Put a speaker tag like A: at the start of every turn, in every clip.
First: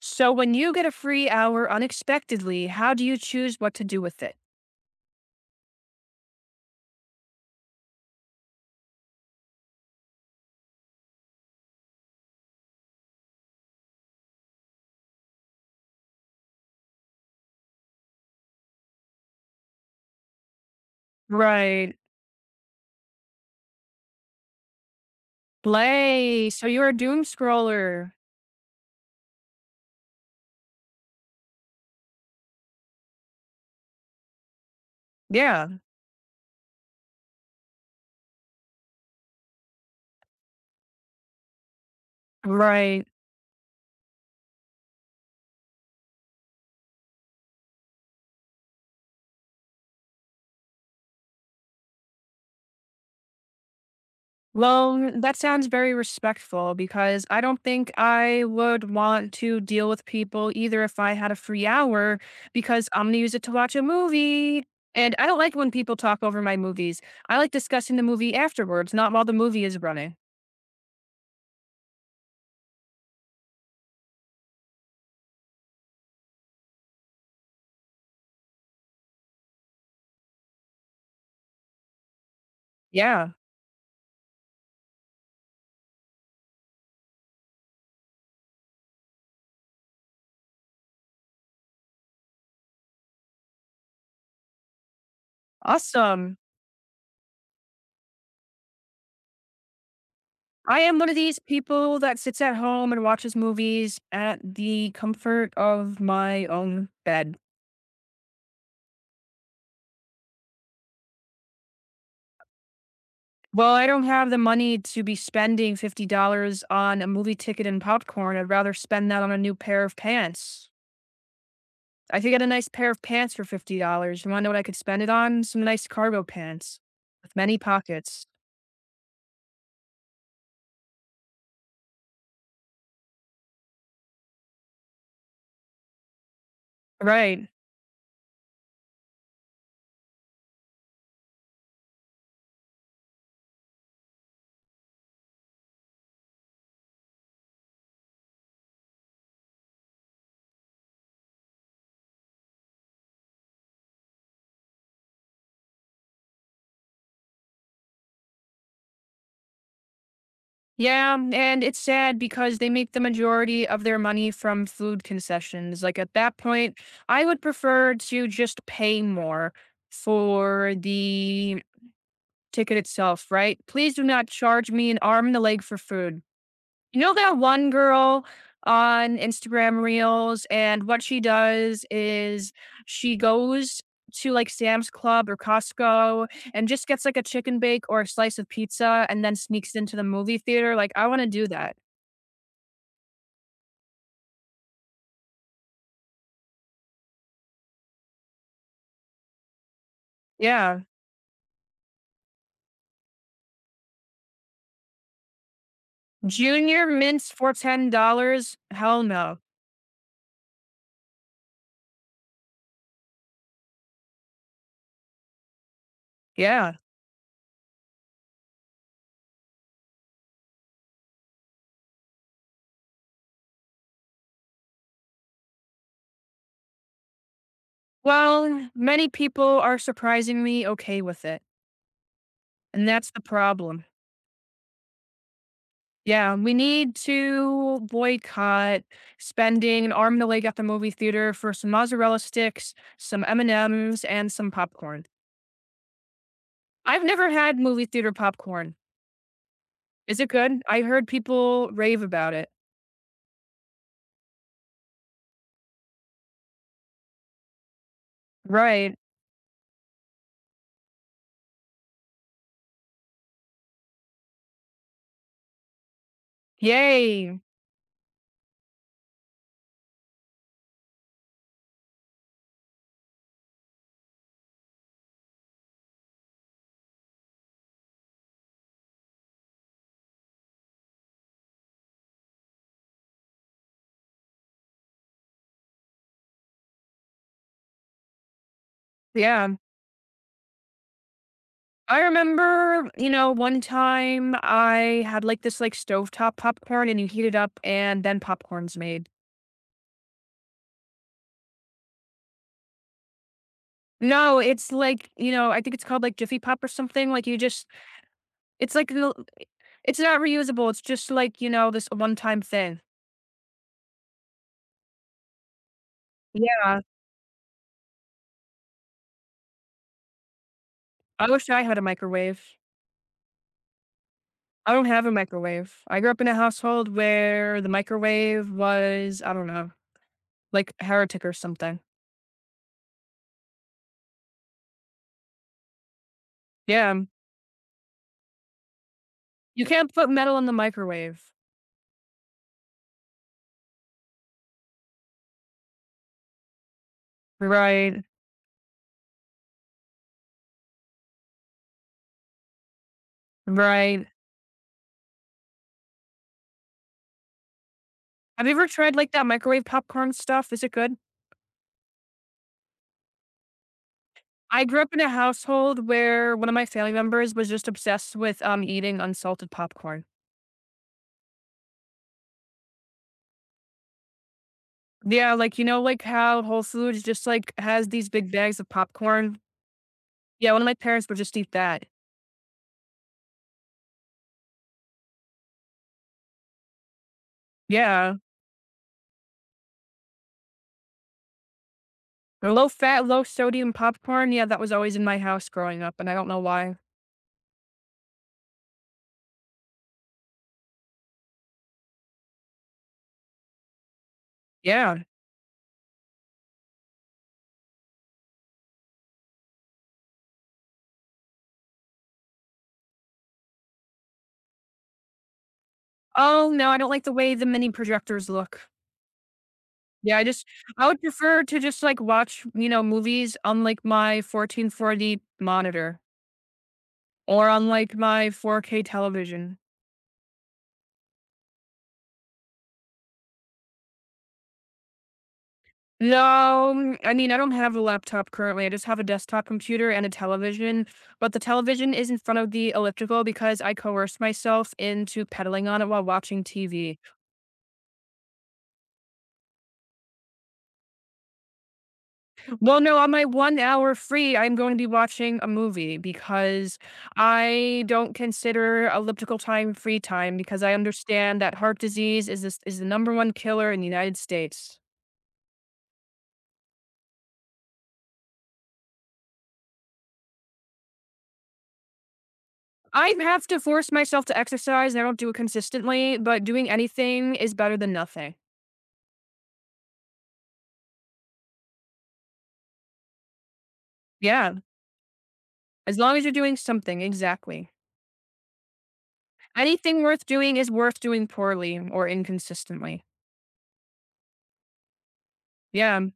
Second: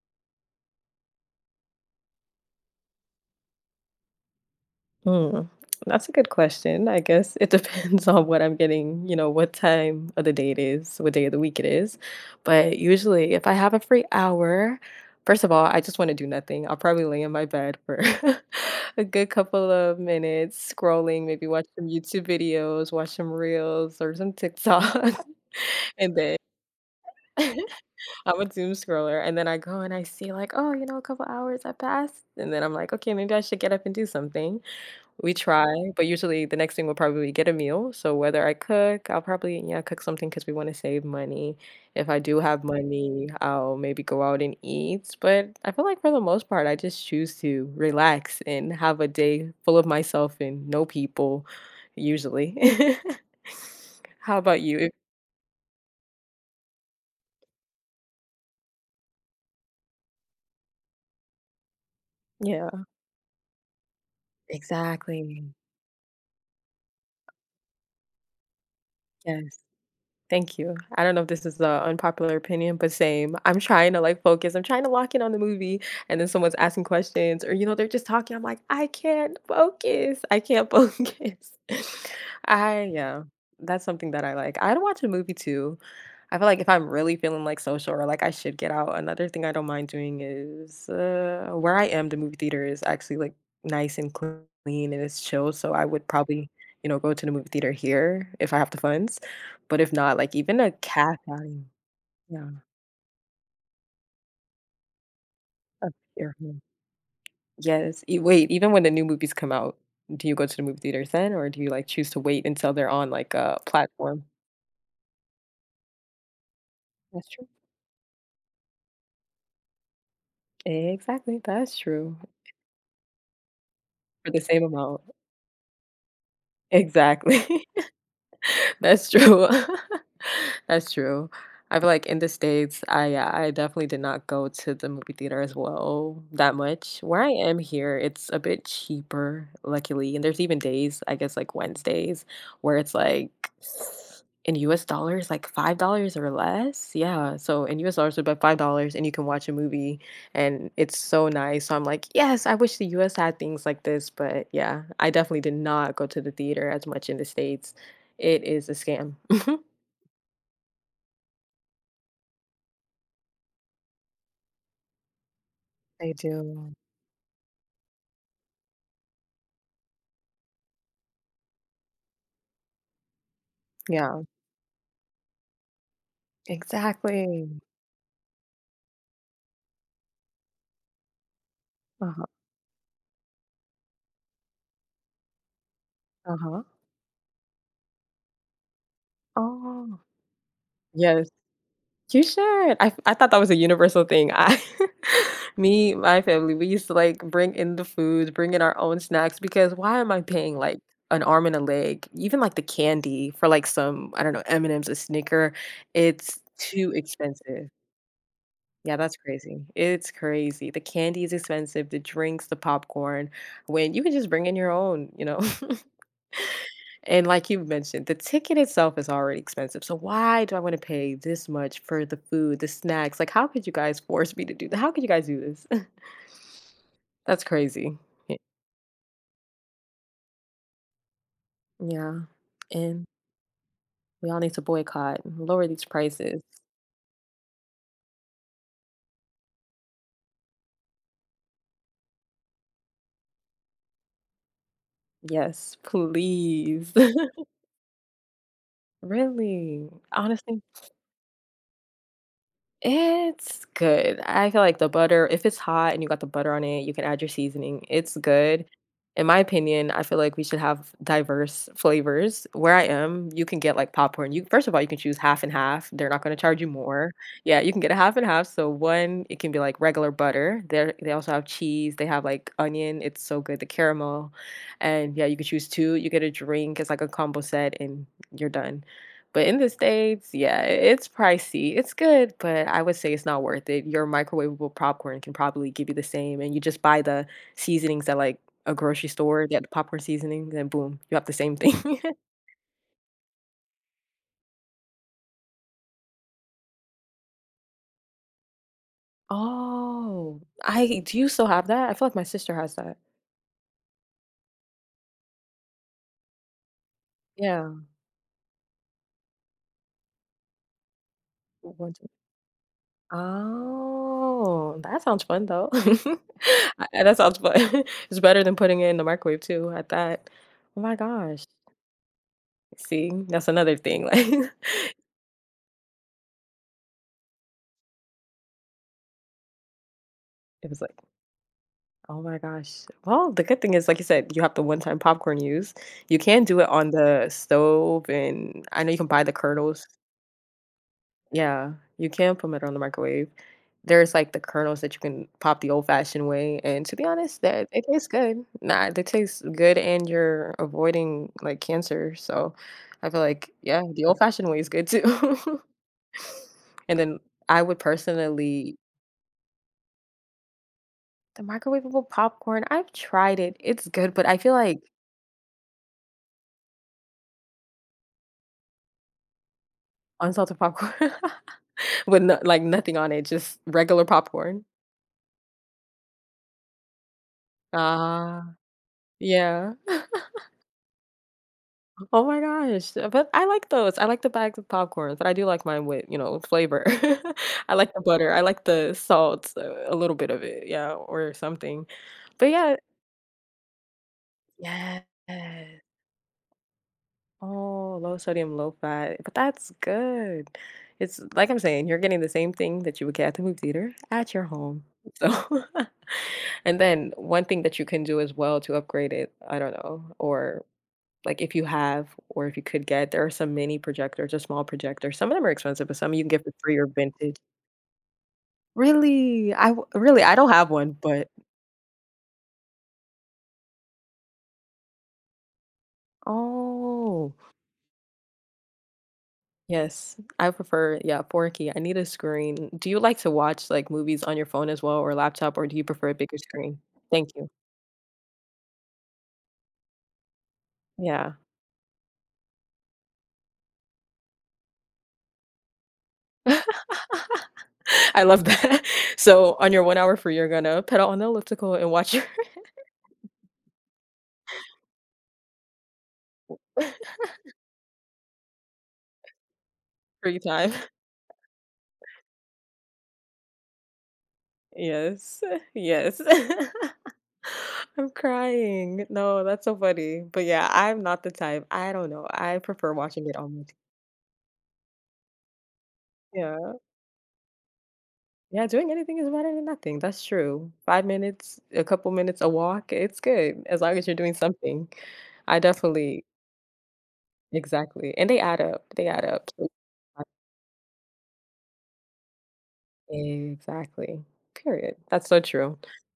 A: So when you get a free hour unexpectedly, how do you choose what to do with it?
B: Mm, that's a good question. I guess it depends on what I'm getting, you know, what time of the day it is, what day of the week it is. But usually, if I have a free hour, first of all, I just want to do nothing. I'll probably lay in my bed for a good couple of minutes, scrolling, maybe watch some
A: Right.
B: YouTube videos, watch some reels or some TikTok. and then
A: Play. So you're a doom scroller.
B: I'm a doom scroller. And then I go and I see, like, oh, you know, a couple hours have passed. And then I'm like, okay, maybe I should get up and do something. We try,
A: Yeah.
B: but usually the next thing will probably be get a meal. So whether I cook, I'll probably, yeah, cook something because we wanna save money. If I do have
A: Right.
B: money, I'll maybe go out and eat, but I feel like for the most part, I just choose to relax and have a day full of myself and no people usually. How about you? If
A: Well, that sounds very respectful because I don't think I would want to deal with people either if I had a free hour
B: yeah.
A: because I'm going to use it to watch a movie. And I don't
B: Exactly.
A: like when people talk over my movies. I like discussing the movie afterwards, not while the
B: Yes.
A: movie is running.
B: Thank you. I don't know if this is an unpopular opinion, but same. I'm trying to like focus. I'm trying to lock in on the movie, and then someone's asking questions, or you know, they're just talking. I'm like, I can't focus. I can't focus. I yeah,
A: Yeah.
B: that's something that I like. I'd watch a movie too. I feel like if I'm really feeling like social or like I should get out, another thing I don't mind doing is where I am. The movie theater is actually like nice and clean and it's chill, so I would
A: Awesome.
B: probably you know go to the movie theater here if I have the funds but if not, like, even a
A: I am one of
B: cat
A: these
B: outing
A: people that sits
B: yeah,
A: at home and watches movies at the comfort
B: up
A: of
B: your
A: my
B: home.
A: own bed.
B: Yes, e wait, even when the new movies come out, do you go to the movie theaters then, or do you, like, choose to wait until they're on, like, a
A: Well, I don't
B: platform?
A: have the money to be spending $50 on a
B: That's
A: movie
B: true.
A: ticket and popcorn. I'd rather spend that on a new pair of pants.
B: Exactly, that's true.
A: I could get a nice pair of pants for $50.
B: For
A: You
B: the
A: want to know what I
B: same
A: could
B: amount.
A: spend it on? Some nice cargo pants with many
B: Exactly.
A: pockets.
B: That's true. That's true. I feel like in the States, I definitely did not go to the movie theater as well that much. Where I
A: Right.
B: am here, it's a bit cheaper, luckily. And there's even days, I guess like Wednesdays, where it's like in US dollars, like $5 or less. Yeah. So in US dollars, it's about $5 and you can watch a movie and it's so nice. So I'm like, yes, I wish the US had things like this. But yeah, I definitely did not go to the theater as much in the States. It is a scam.
A: Yeah, and it's sad because they make the majority of their money from food concessions. Like
B: They
A: at that
B: do.
A: point, I would prefer to just pay more for the ticket itself, right? Please do
B: Yeah,
A: not charge me an arm and a leg for food. You know that
B: exactly.
A: one girl on Instagram Reels, and what she does
B: Uh-huh,
A: is she goes to like Sam's Club or Costco
B: uh-huh.
A: and just gets like a chicken bake or a slice of pizza and then sneaks into
B: Oh.
A: the movie theater. Like, I want to
B: Yes,
A: do that.
B: you should. I thought that was a universal thing. I me, my family, we used to, like, bring in the food, bring in our own snacks because why am I paying, like,
A: Yeah.
B: an arm and a leg, even, like, the candy for, like, some, I don't know, M&M's, a Snicker, it's
A: Junior
B: too
A: mints for
B: expensive.
A: $10?
B: Yeah,
A: Hell
B: that's
A: no.
B: crazy. It's crazy. The candy is expensive, the drinks, the popcorn, when you can just bring in your own, you know?
A: Yeah.
B: And like you mentioned, the ticket itself is already expensive. So why do I want to pay this much for the food, the snacks? Like, how could you guys force me to do that? How could you guys do this? That's crazy. Y-
A: Well, many people are surprisingly okay with it.
B: Yeah.
A: And
B: And
A: that's the problem.
B: we all need to boycott, lower these
A: Yeah,
B: prices.
A: we need to boycott spending an arm and a leg at the movie theater for some mozzarella sticks, some M&Ms, and M's, and some popcorn.
B: Yes, please.
A: I've never had movie theater popcorn.
B: Really?
A: Is it
B: Honestly,
A: good? I heard people rave about it.
B: it's good. I feel like the butter if it's hot and you got the butter on it, you can add your seasoning. It's good.
A: Right.
B: In my opinion, I feel like we should have diverse flavors. Where I am, you can get, like, popcorn. You first of all, you can choose half and half. They're not gonna charge you more.
A: Yay.
B: Yeah, you can get a half and half. So one, it can be, like, regular butter. There they also have cheese. They have, like, onion. It's so good, the caramel. And, yeah, you can choose 2. You get a drink. It's like a combo set, and you're done. But in the States, yeah, it's pricey. It's good, but I would say it's not worth it. Your microwavable popcorn can probably give you the same, and you just buy the seasonings at, like, a grocery store,
A: Yeah.
B: get the popcorn seasoning, and boom, you have the same thing.
A: I remember, one time I had like this like stovetop popcorn and you heat it up and then popcorn's made.
B: Oh, I do you still have that? I feel like my sister has that.
A: No, it's like, I think it's called like Jiffy Pop or something. Like you just
B: Yeah.
A: It's like the it's not reusable, it's just like, this
B: One, two
A: one-time thing.
B: oh, that sounds fun, though.
A: Yeah,
B: That sounds fun. It's better than putting it in the microwave too at that. Oh my
A: I
B: gosh.
A: wish I had a microwave.
B: See, that's another thing, like,
A: I don't have a microwave. I grew up in a household where the microwave was, I don't know,
B: it
A: like
B: was like
A: heretic or something.
B: oh my gosh. Well, the good thing is, like you said, you have the one-time popcorn use. You can do it on
A: Yeah,
B: the stove, and I know you can buy the
A: you
B: kernels.
A: can't put metal in the microwave.
B: Yeah, you can put it on the microwave. There's like the kernels that you can pop the old-fashioned way, and to be honest, that it
A: Right,
B: tastes good. Nah, it tastes good, and you're avoiding like cancer. So I feel like, yeah, the
A: right.
B: old-fashioned way is good too. And then I would
A: Have you ever
B: personally
A: tried, like, that microwave popcorn stuff? Is it good?
B: the microwavable popcorn, I've tried it. It's good, but I feel
A: I
B: like
A: grew up in a household where one of my family members was just obsessed with, eating unsalted popcorn.
B: unsalted popcorn with no like, nothing on it, just regular popcorn.
A: Yeah, like, like how Whole Foods just, like, has these big
B: Ah,
A: bags of popcorn?
B: yeah.
A: Yeah, one of my parents would just eat that.
B: Oh my gosh, but I like those. I like the bags of popcorn, but I do like mine with, you know, flavor. I like the
A: Yeah.
B: butter, I like the salt, a little bit of it, yeah, or something. But
A: Or low
B: yeah
A: fat, low sodium popcorn, yeah, that was always
B: yes.
A: in my house growing up, and I don't know why.
B: Oh, low sodium, low fat, but that's good. It's like I'm saying, you're getting the same thing that you would get at the movie theater at your home,
A: Yeah.
B: so And then one thing that you can do as well to upgrade it, I don't know, or like if you have or if you could get, there are some mini projectors or small projectors. Some of them are expensive, but some you can get
A: Oh,
B: for
A: no,
B: free
A: I
B: or
A: don't like the way
B: vintage.
A: the mini projectors look.
B: Really?
A: Yeah,
B: Really
A: I
B: I
A: just
B: don't have
A: I
B: one,
A: would
B: but
A: prefer to just, like, watch, movies on, like, my 1440 monitor
B: oh
A: or on, like, my 4K television.
B: yes, I prefer yeah 4K. I need a screen. Do you like to watch like movies on your phone as well or laptop, or do you prefer a bigger
A: No,
B: screen?
A: I
B: Thank
A: mean, I
B: you.
A: don't have a laptop currently. I just have a desktop computer and a television,
B: Yeah,
A: but the television is in front of the elliptical because I coerced myself into pedaling on it while watching TV.
B: I love that. So on your 1 hour free, you're gonna pedal on the elliptical and watch your
A: Well, no, on my one hour free, I'm going to be watching a movie because I don't consider elliptical time free time
B: free
A: because
B: time.
A: I understand that heart disease is the number one killer in the United States.
B: Yes. Yes. I'm crying. No, that's so funny. But yeah, I'm not the type. I don't know. I prefer
A: I
B: watching it
A: have
B: on
A: to
B: my t V.
A: force myself to exercise and I don't do it consistently, but doing
B: Yeah.
A: anything is better than nothing.
B: Yeah, doing anything is better than nothing. That's true. 5 minutes, a couple minutes, a walk, it's good as long as you're doing
A: Yeah.
B: something. I
A: As long
B: definitely
A: as you're doing something, exactly.
B: exactly. And they add up. They add up. So
A: Anything worth doing is worth doing poorly or inconsistently.
B: exactly. Period. That's so true.
A: Yeah.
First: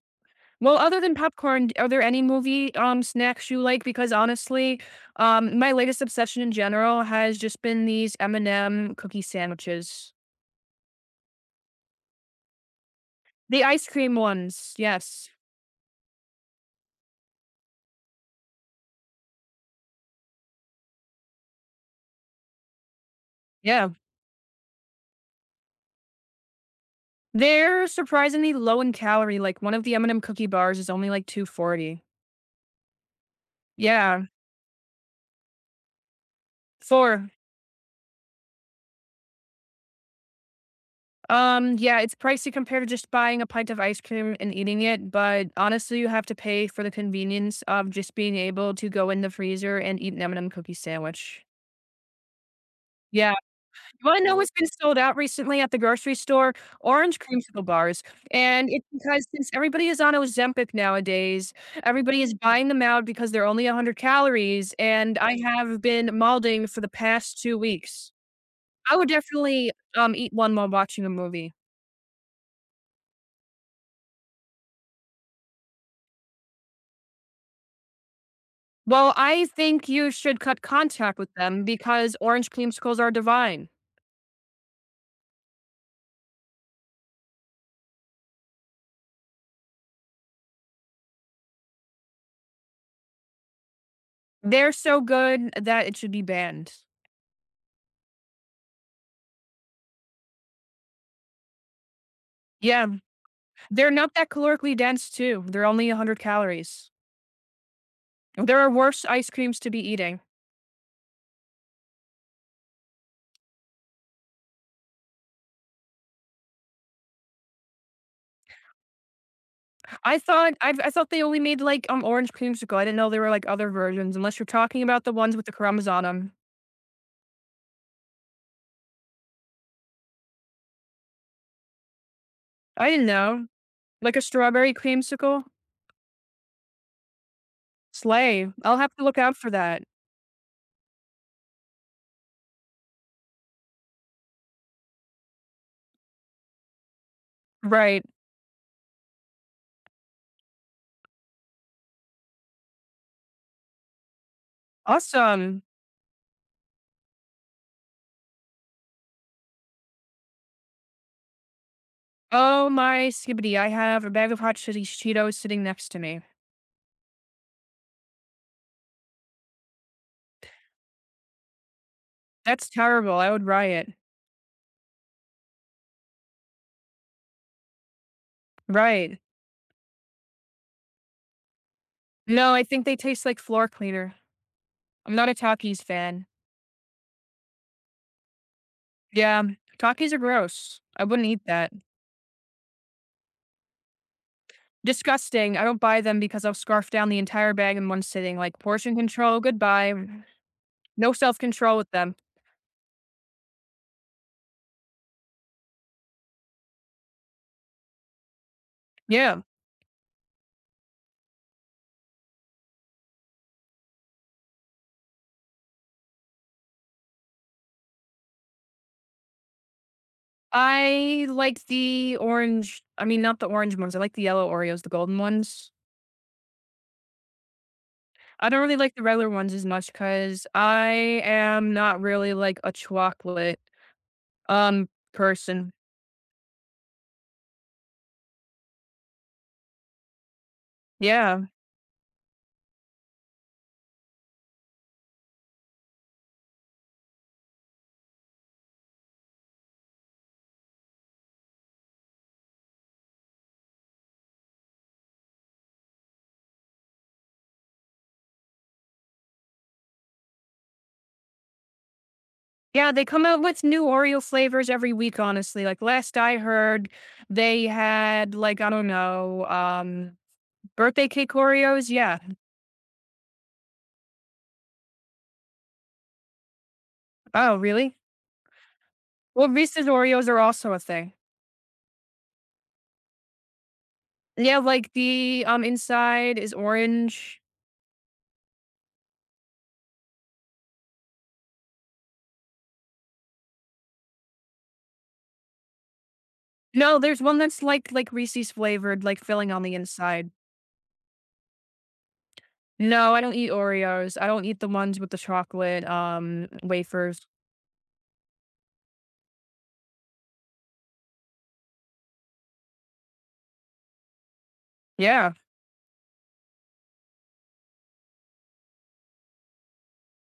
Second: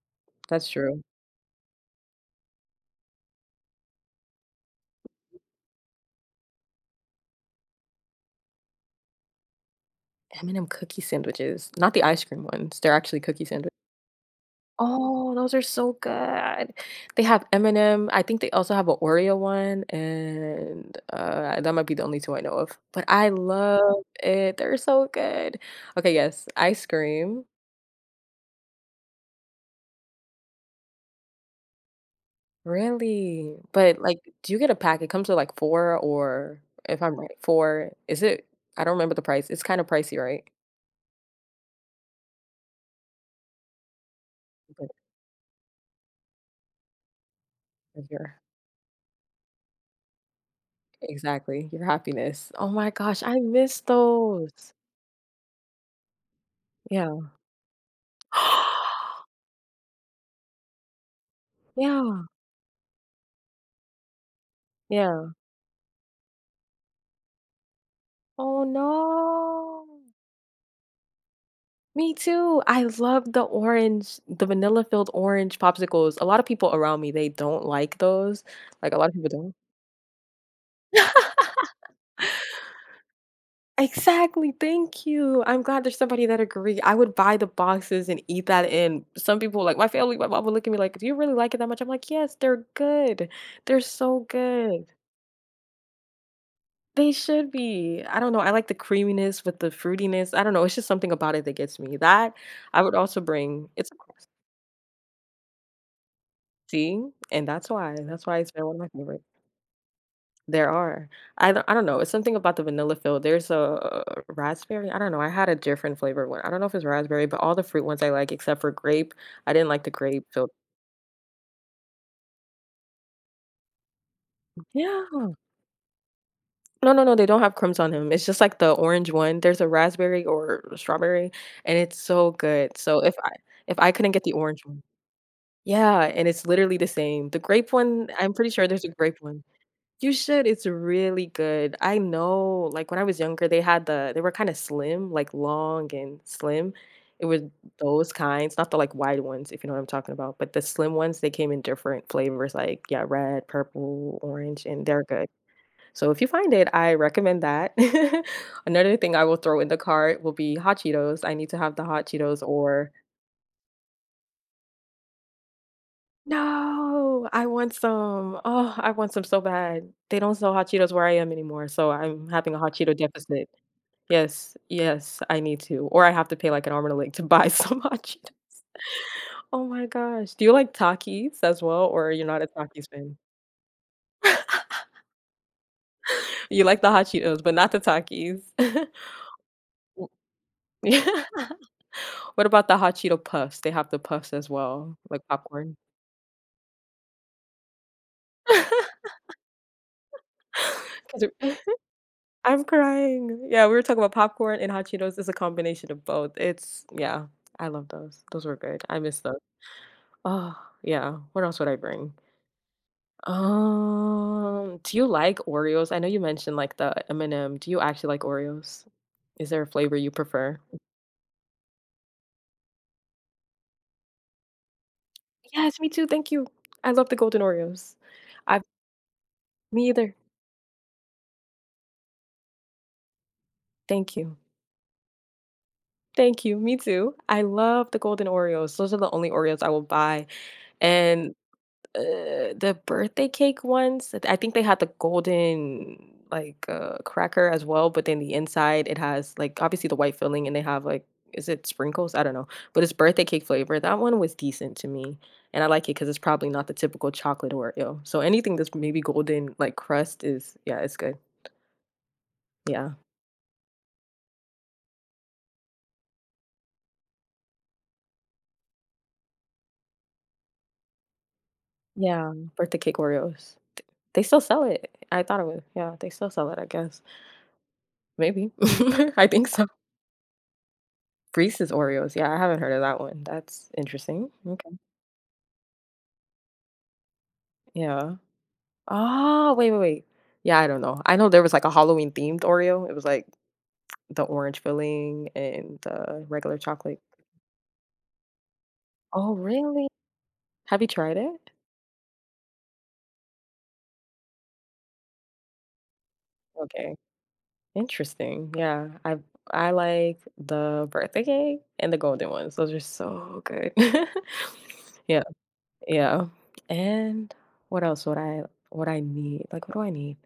B: That's
A: Well, other
B: true.
A: than popcorn, are there any movie snacks you like? Because honestly, my latest obsession in general has just been these M&M cookie sandwiches,
B: M&M cookie sandwiches, not the ice cream ones. They're actually cookie
A: the
B: sandwiches.
A: ice cream ones. Yes.
B: Oh, those are so good. They have M&M, I think they also have a Oreo one, and, that might be the only 2 I know of, but I
A: Yeah.
B: love it, they're so good. Okay, yes, ice cream.
A: They're surprisingly low in calorie. Like one of the M&M cookie bars is only like 240.
B: Really? But, like,
A: Yeah.
B: do you get a pack? It comes with, like, 4 or if I'm
A: Four.
B: right, 4 is it I don't remember the price, it's kinda pricey, right?
A: Yeah, it's pricey compared to just buying a pint of ice cream and eating
B: But
A: it, but honestly, you have to pay for the convenience of
B: but
A: just
B: your
A: being able to go in the freezer and eat an M&M cookie sandwich.
B: exactly, your happiness. Oh my gosh,
A: Yeah,
B: I miss
A: you wanna know what's been
B: those.
A: sold out recently at the grocery store?
B: Yeah.
A: Orange creamsicle bars, and it's because since everybody is on Ozempic nowadays, everybody
B: Yeah,
A: is buying them out because they're only 100 calories, and
B: yeah.
A: I have been malding for the past 2 weeks.
B: Oh,
A: I would definitely,
B: no.
A: um, eat one while watching a movie.
B: Me too. I love the orange the vanilla filled orange popsicles. A lot of people around me, they don't like those. Like, a lot
A: Well,
B: of people
A: I
B: don't.
A: think you should cut contact with them because orange creamsicles are divine.
B: Exactly, thank you. I'm glad there's somebody that agree. I would buy the boxes and eat that, and some people, like my family, my mom would look at me like, "Do you really like it that much?" I'm like, "Yes, they're good. They're so
A: They're
B: good.
A: so good that it should be banned.
B: They should be." I don't know. I like the creaminess with the fruitiness. I don't know. It's just something about it that gets me. That I
A: Yeah,
B: would also bring. It's
A: they're not that calorically dense too. They're only 100 calories.
B: see? And that's why it's
A: There
B: been
A: are
B: one of my
A: worse
B: favorite.
A: ice creams to be eating.
B: There are. I don't know, it's something about the vanilla feel. There's a raspberry, I don't know, I had a different flavored one. I don't know if it's raspberry, but all the fruit ones I like except for grape. I didn't like the grape filled
A: I thought they only made like orange creamsicle. I didn't know there were like other versions unless you're talking about the
B: yeah.
A: ones with the crumbs on them.
B: No, no, no, they don't have crumbs on them. It's just like the orange one. There's a raspberry or strawberry, and it's so good.
A: I
B: So
A: didn't
B: if I
A: know.
B: if I couldn't
A: Like a
B: get the orange
A: strawberry
B: one
A: creamsicle?
B: yeah, and it's literally the same. The grape one, I'm
A: Slay.
B: pretty sure
A: I'll
B: there's a
A: have to
B: grape
A: look out
B: one.
A: for that.
B: You should, it's really good. I know, like, when I was younger, they had the they were kinda slim, like, long and slim. It was
A: Right.
B: those kinds, not the, like, wide ones, if you know what I'm talking about, but the slim ones, they came in different flavors, like, yeah, red, purple, orange, and they're good.
A: Awesome.
B: So if you find it, I recommend that. Another thing I will throw in the cart will be hot Cheetos. I need to have the hot Cheetos
A: Oh
B: or
A: my skibbity, I have a bag of hot chili Cheetos sitting next to me.
B: no, I want some. Oh, I want some so bad. They don't sell hot Cheetos where I am anymore, so I'm having a
A: That's
B: hot Cheeto
A: terrible, I would
B: deficit.
A: riot.
B: Yes, yes, I need to, or I have to pay like an arm and a leg to buy some hot Cheetos.
A: Right.
B: Oh my gosh. Do you like Takis as well, or you're not a
A: No, I think
B: Takis
A: they
B: fan?
A: taste like floor cleaner. I'm not a Takis fan.
B: You like the hot Cheetos, but not the Takis.
A: Yeah,
B: W
A: Takis are gross.
B: yeah.
A: I wouldn't eat that.
B: What about the hot Cheeto puffs? They have the puffs as well, like
A: Disgusting. I
B: popcorn.
A: don't buy them because I'll scarf down the entire bag in one sitting. Like portion control, goodbye. No
B: 'Cause it-
A: self control with them.
B: I'm crying. Yeah, we were talking about popcorn and hot Cheetos. It's a combination of both. It's yeah, I love those. Those were good. I miss those.
A: Yeah.
B: Oh, yeah. What else would I bring? Do you like Oreos? I know you mentioned like the M&M. Do you actually like Oreos? Is there a flavor you prefer?
A: I like the orange. I mean, not the orange ones. I like the yellow Oreos, the golden ones.
B: Yes, me too. Thank you. I love the golden Oreos.
A: I
B: I
A: don't really like the regular ones as much
B: Me either.
A: because I am not really like a chocolate,
B: Thank you.
A: um, person.
B: Thank you. Me too. I love the golden Oreos. Those are the only Oreos I will buy. And
A: Yeah.
B: The birthday cake ones, I think they had the golden, like, cracker as well, but then the inside, it has, like, obviously the white filling, and they have, like is it sprinkles? I don't know, but it's birthday cake flavor. That one was decent to me, and I like it because it's probably not the typical chocolate Oreo. So anything that's maybe golden, like, crust is yeah, it's good.
A: Yeah,
B: Yeah.
A: they come out with new Oreo flavors every week, honestly. Like, last I heard, they had, like, I don't know, birthday cake Oreos? Yeah.
B: Yeah, birthday cake Oreos. Th They still sell it. I thought it was yeah, they still sell it, I guess.
A: Oh, really?
B: Maybe. I think
A: Well,
B: so.
A: Reese's Oreos are also a thing.
B: Reese's Oreos, yeah, I haven't heard of that one. That's interesting.
A: Yeah,
B: Okay,
A: like, the inside is orange.
B: yeah. Oh, wait, wait, wait. Yeah, I don't know. I know there was, like, a Halloween-themed Oreo. It was, like, the orange filling and the regular
A: No,
B: chocolate.
A: there's one that's like Reese's flavored, like,
B: Oh,
A: filling on the
B: really?
A: inside.
B: Have you tried it?
A: No, I don't eat Oreos. I don't eat the ones with the chocolate,
B: Okay,
A: wafers.
B: interesting. Yeah, I like the birthday cake and the golden ones. Those are so good. Yeah,
A: Yeah.
B: yeah. And what else would I what I need? Like, what do I need?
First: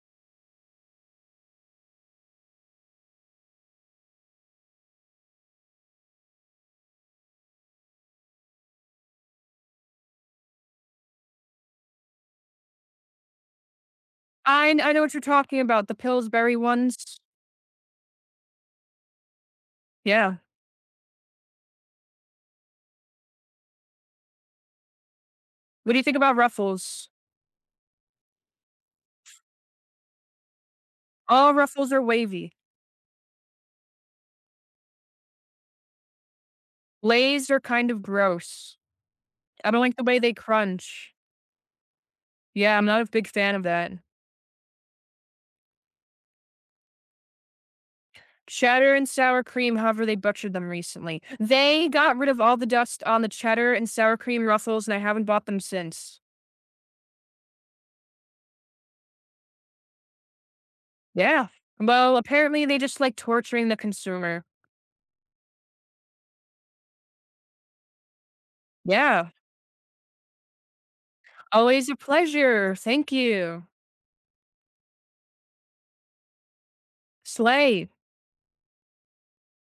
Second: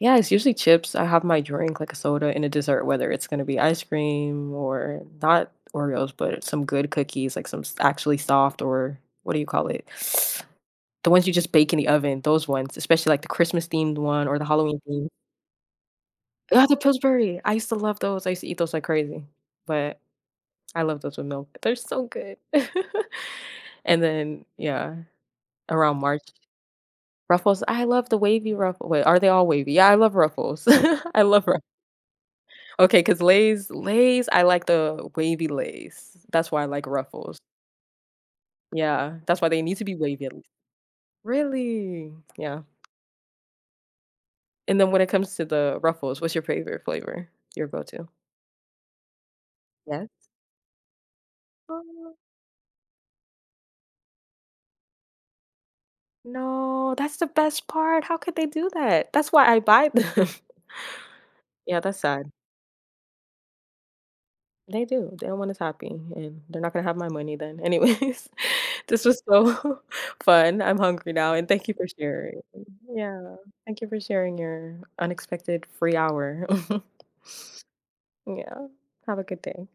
B: Yeah, it's usually chips. I have my drink, like a soda and a dessert, whether it's gonna be ice cream or not Oreos, but some good cookies, like actually soft or what do you call it? The ones you just bake in the oven, those ones, especially like the Christmas themed one or the
A: I
B: Halloween
A: I know
B: themed.
A: what you're talking about, the Pillsbury
B: Oh, the
A: ones.
B: Pillsbury. I used to love those. I used to eat those like crazy. But
A: Yeah.
B: I love those with milk. They're so good. And then yeah,
A: What
B: around
A: do you think
B: March.
A: about Ruffles?
B: Ruffles. I love the wavy ruffle. Wait, are they all wavy? Yeah, I love ruffles. I love
A: All Ruffles are wavy.
B: okay, because Lay's, I like the wavy Lay's. That's why I like Ruffles.
A: Lay's are kind of gross.
B: Yeah, that's why they
A: I
B: need
A: don't
B: to be
A: like the way
B: wavy at
A: they
B: least.
A: crunch.
B: Really? Yeah.
A: Yeah, I'm not a big fan of that.
B: And then when it comes to the Ruffles, what's your favorite flavor? Your go-to?
A: Cheddar and sour cream, however, they
B: Yes?
A: butchered them recently. They
B: Oh,
A: got rid of all the dust on the cheddar and sour cream Ruffles, and I haven't bought them since.
B: no, that's the best part. How could they do that? That's why I buy them.
A: Yeah.
B: Yeah, that's
A: Well,
B: sad.
A: apparently, they just like torturing the consumer.
B: They do. They don't want us happy, and they're not gonna have my money then anyways. This was
A: Yeah.
B: so fun. I'm hungry now, and thank you for
A: Always a
B: sharing.
A: pleasure. Thank
B: Yeah,
A: you.
B: thank you for sharing your unexpected free hour.
A: Slay.
B: Yeah, have a good day.